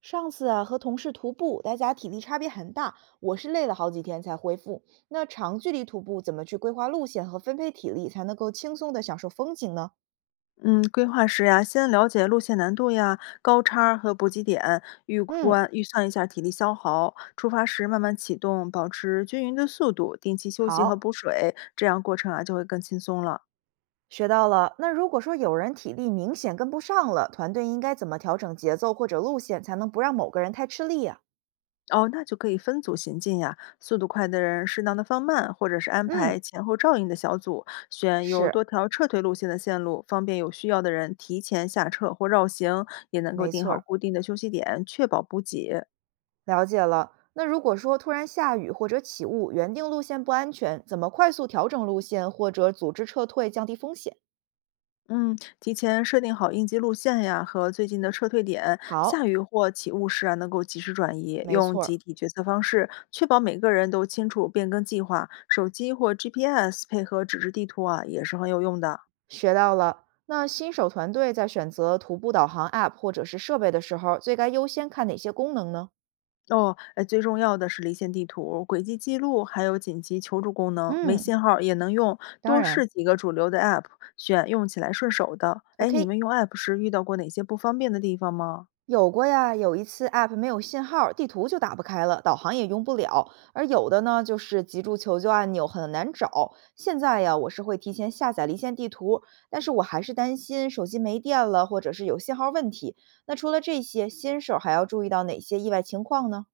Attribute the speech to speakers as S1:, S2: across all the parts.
S1: 上次啊，和同事徒步，大家体力差别很大，我是累了好几天才恢复。那长距离徒步怎么去规划路线和分配体力，才能够轻松的享受风景呢？
S2: 嗯，规划时呀，先了解路线难度呀、高差儿和补给点，预
S1: 嗯，
S2: 观预算一下体力消耗。出发时慢慢启动，保持均匀的速度，定期休息和
S1: 好，
S2: 补水，这样过程啊就会更轻松了。
S1: 学到了。那如果说有人体力明显跟不上了，团队应该怎么调整节奏或者路线，才能不让某个人太吃力呀、
S2: 哦，那就可以分组行进呀，速度快的人适当的放慢，或者是安
S1: 嗯，
S2: 排前后照应的小组，选有
S1: 是，
S2: 多条撤退路线的线路，方便有需要的人提前下撤或绕行，也能够
S1: 没
S2: 定
S1: 错
S2: 好
S1: 儿，
S2: 固定的休息点，确保补给。
S1: 了解了。那如果说突然下雨或者起雾，原定路线不安全，怎么快速调整路线或者组织撤退，降低风险？
S2: 嗯，提前设定好应急路线呀，和最近的撤退点，下
S1: 好，
S2: 雨或起雾时啊，能够及时转移，
S1: 没
S2: 用
S1: 错儿，
S2: 集体决策方式，确保每个人都清楚变更计划。手机或 GPS 配合纸质地图啊，也是很有用的。
S1: 学到了。那新手团队在选择徒步导航 App 或者是设备的时候，最该优先看哪些功能呢？
S2: 哦，哎，最重要的是离线地图、轨迹记录，还有紧急求助功能，没
S1: 嗯，
S2: 信号也能用。
S1: 当
S2: 多
S1: 然
S2: 试几个主流的 app，选用起来顺手的。哎，你
S1: ，OK，
S2: 们用 app 时遇到过哪些不方便的地方吗？
S1: 有过呀。有一次 App 没有信号，地图就打不开了，导航也用不了。而有的呢，就是急助求救按钮很难找。现在呀，我是会提前下载离线地图，但是我还是担心手机没电了，或者是有信号问题。那除了这些，新手还要注意到哪些意外情况呢？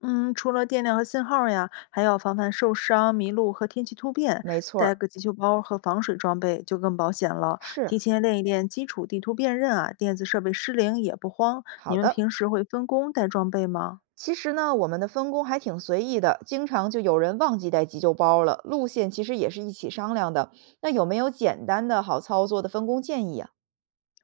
S2: 嗯，除了电量和信号呀，还要防范受伤、迷路和天气突变，
S1: 没错儿，
S2: 带个急救包和防水装备就更保险了。
S1: 是，
S2: 提前练一练基础地图辨认啊，电子设备失灵也不慌。
S1: 好
S2: 你们
S1: 的。
S2: 平时会分工带装备吗？
S1: 其实呢，我们的分工还挺随意的，经常就有人忘记带急救包了。路线其实也是一起商量的。那有没有简单的好操作的分工建议啊？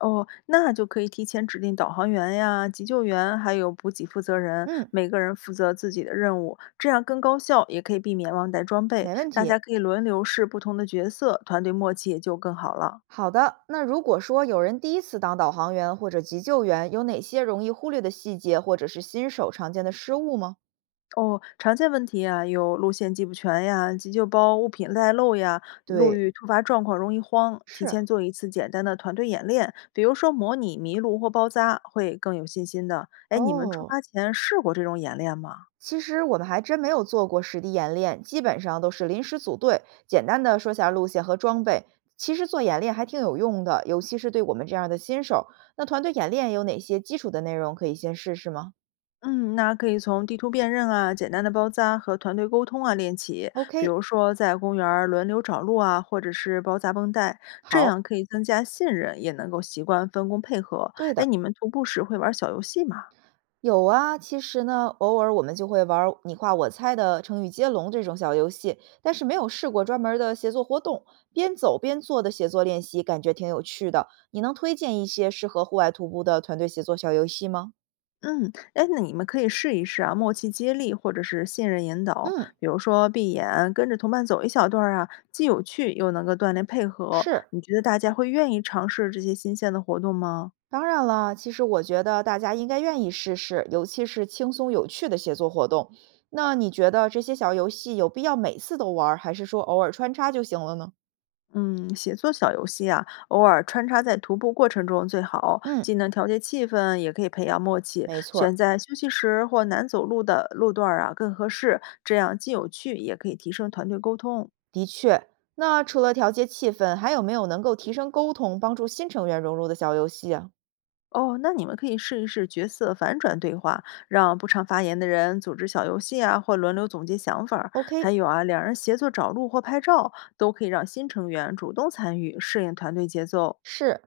S2: 哦，那就可以提前指定导航员呀、急救员，还有补给负责人，
S1: 嗯，
S2: 每个人负责自己的任务，这样更高效，也可以避免忘带装备。
S1: 没问
S2: 大
S1: 题。
S2: 家可以轮流试不同的角色，团队默契也就更好了。
S1: 好的，那如果说有人第一次当导航员或者急救员，有哪些容易忽略的细节或者是新手常见的失误吗？
S2: 哦，常见问题啊，有路线记不全呀，急救包物品带漏呀，路遇
S1: 对，
S2: 突发状况容易慌。
S1: 是
S2: 提
S1: 啊，
S2: 前做一次简单的团队演练，比如说模拟迷路或包扎，会更有信心的。哎，你们出
S1: 哦。
S2: 发前试过这种演练吗？
S1: 其实我们还真没有做过实地演练，基本上都是临时组队，简单的说下路线和装备。其实做演练还挺有用的，尤其是对我们这样的新手。那团队演练有哪些基础的内容可以先试试吗
S2: 嗯，那可以从地图辨认啊、简单的包扎和团队沟通啊练起，比
S1: ？OK，
S2: 如说在公园儿轮流找路啊，或者是包扎绷带，这
S1: 好，
S2: 样可以增加信任，也能够习惯分工配合。
S1: 对
S2: 哎，
S1: 的，
S2: 你们徒步时会玩小游戏吗？
S1: 有啊。其实呢，偶尔我们就会玩儿你画我猜的成语接龙这种小游戏，但是没有试过专门儿的协作活动，边走边做的协作练习，感觉挺有趣的。你能推荐一些适合户外徒步的团队协作小游戏吗？
S2: 嗯，哎，那你们可以试一试啊，默契接力或者是信任引导，
S1: 嗯。
S2: 比如说闭眼跟着同伴走一小段儿啊，既有趣又能够锻炼配合。
S1: 是，
S2: 你觉得大家会愿意尝试这些新鲜的活动吗？
S1: 当然了，其实我觉得大家应该愿意试试，尤其是轻松有趣的写作活动。那你觉得这些小游戏有必要每次都玩儿，还是说偶尔穿插就行了呢？
S2: 嗯，写作小游戏啊，偶尔穿插在徒步过程中最好，
S1: 嗯，
S2: 既能调节气氛，也可以培养默契。
S1: 没错儿，
S2: 选在休息时或难走路的路段儿啊更合适，这样既有趣，也可以提升团队沟通。
S1: 的确。那除了调节气氛，还有没有能够提升沟通、帮助新成员融入的小游戏啊
S2: 哦，那你们可以试一试角色反转对话，让不常发言的人组织小游戏啊，或轮流总结想法儿
S1: ？OK，
S2: 还有啊，两人协作找路或拍照，都可以让新成员主动参与，适应团队节奏。
S1: 是。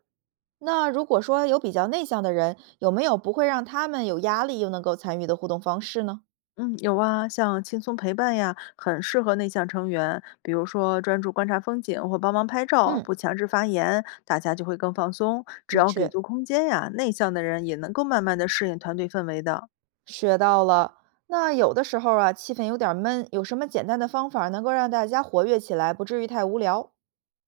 S1: 那如果说有比较内向的人，有没有不会让他们有压力又能够参与的互动方式呢？
S2: 嗯，有啊，像轻松陪伴呀，很适合内向成员，比如说专注观察风景或帮忙拍照，
S1: 嗯，
S2: 不强制发言，大家就会更放松。只
S1: 的
S2: 要给
S1: 确，
S2: 足空间呀，内向的人也能够慢慢的适应团队氛围的。
S1: 学到了。那有的时候啊，气氛有点儿闷，有什么简单的方法能够让大家活跃起来，不至于太无聊？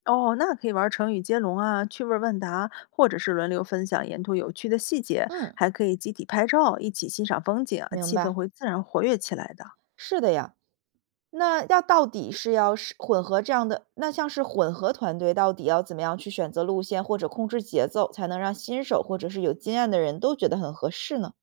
S2: 哦，那可以玩成语接龙啊、趣味问答，或者是轮流分享沿途有趣的细节，
S1: 嗯，
S2: 还可以集体拍照，一起欣赏风景啊，
S1: 明
S2: 气氛
S1: 白。
S2: 会自然活跃起来的。
S1: 是的呀。那要到底是要是混合这样的，那像是混合团队，到底要怎么样去选择路线或者控制节奏，才能让新手或者是有经验的人都觉得很合适呢？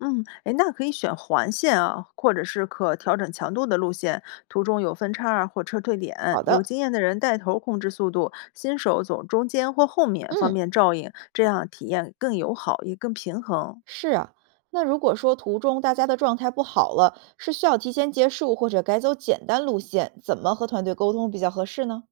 S2: 嗯，哎，那可以选环线啊，或者是可调整强度的路线，途中有分叉儿或撤退
S1: 好
S2: 点，有
S1: 的，
S2: 经验的人带头控制速度，新手走中间或后面，方
S1: 嗯，
S2: 便照应，这样体验更友好，也更平衡。
S1: 是啊。那如果说途中大家的状态不好了，是需要提前结束或者改走简单路线，怎么和团队沟通比较合适呢？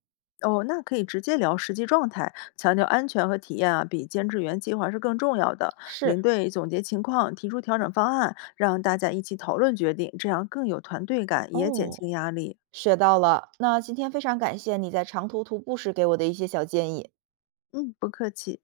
S2: 哦，那可以直接聊实际状态，强调安全和体验啊，比监制原计划是更重要的。领
S1: 是，
S2: 队总结情况，提出调整方案，让大家一起讨论决定，这样更有团队感，也减
S1: 哦。
S2: 轻压力。
S1: 学到了，那今天非常感谢你在长途徒步时给我的一些小建议。
S2: 嗯，不客气。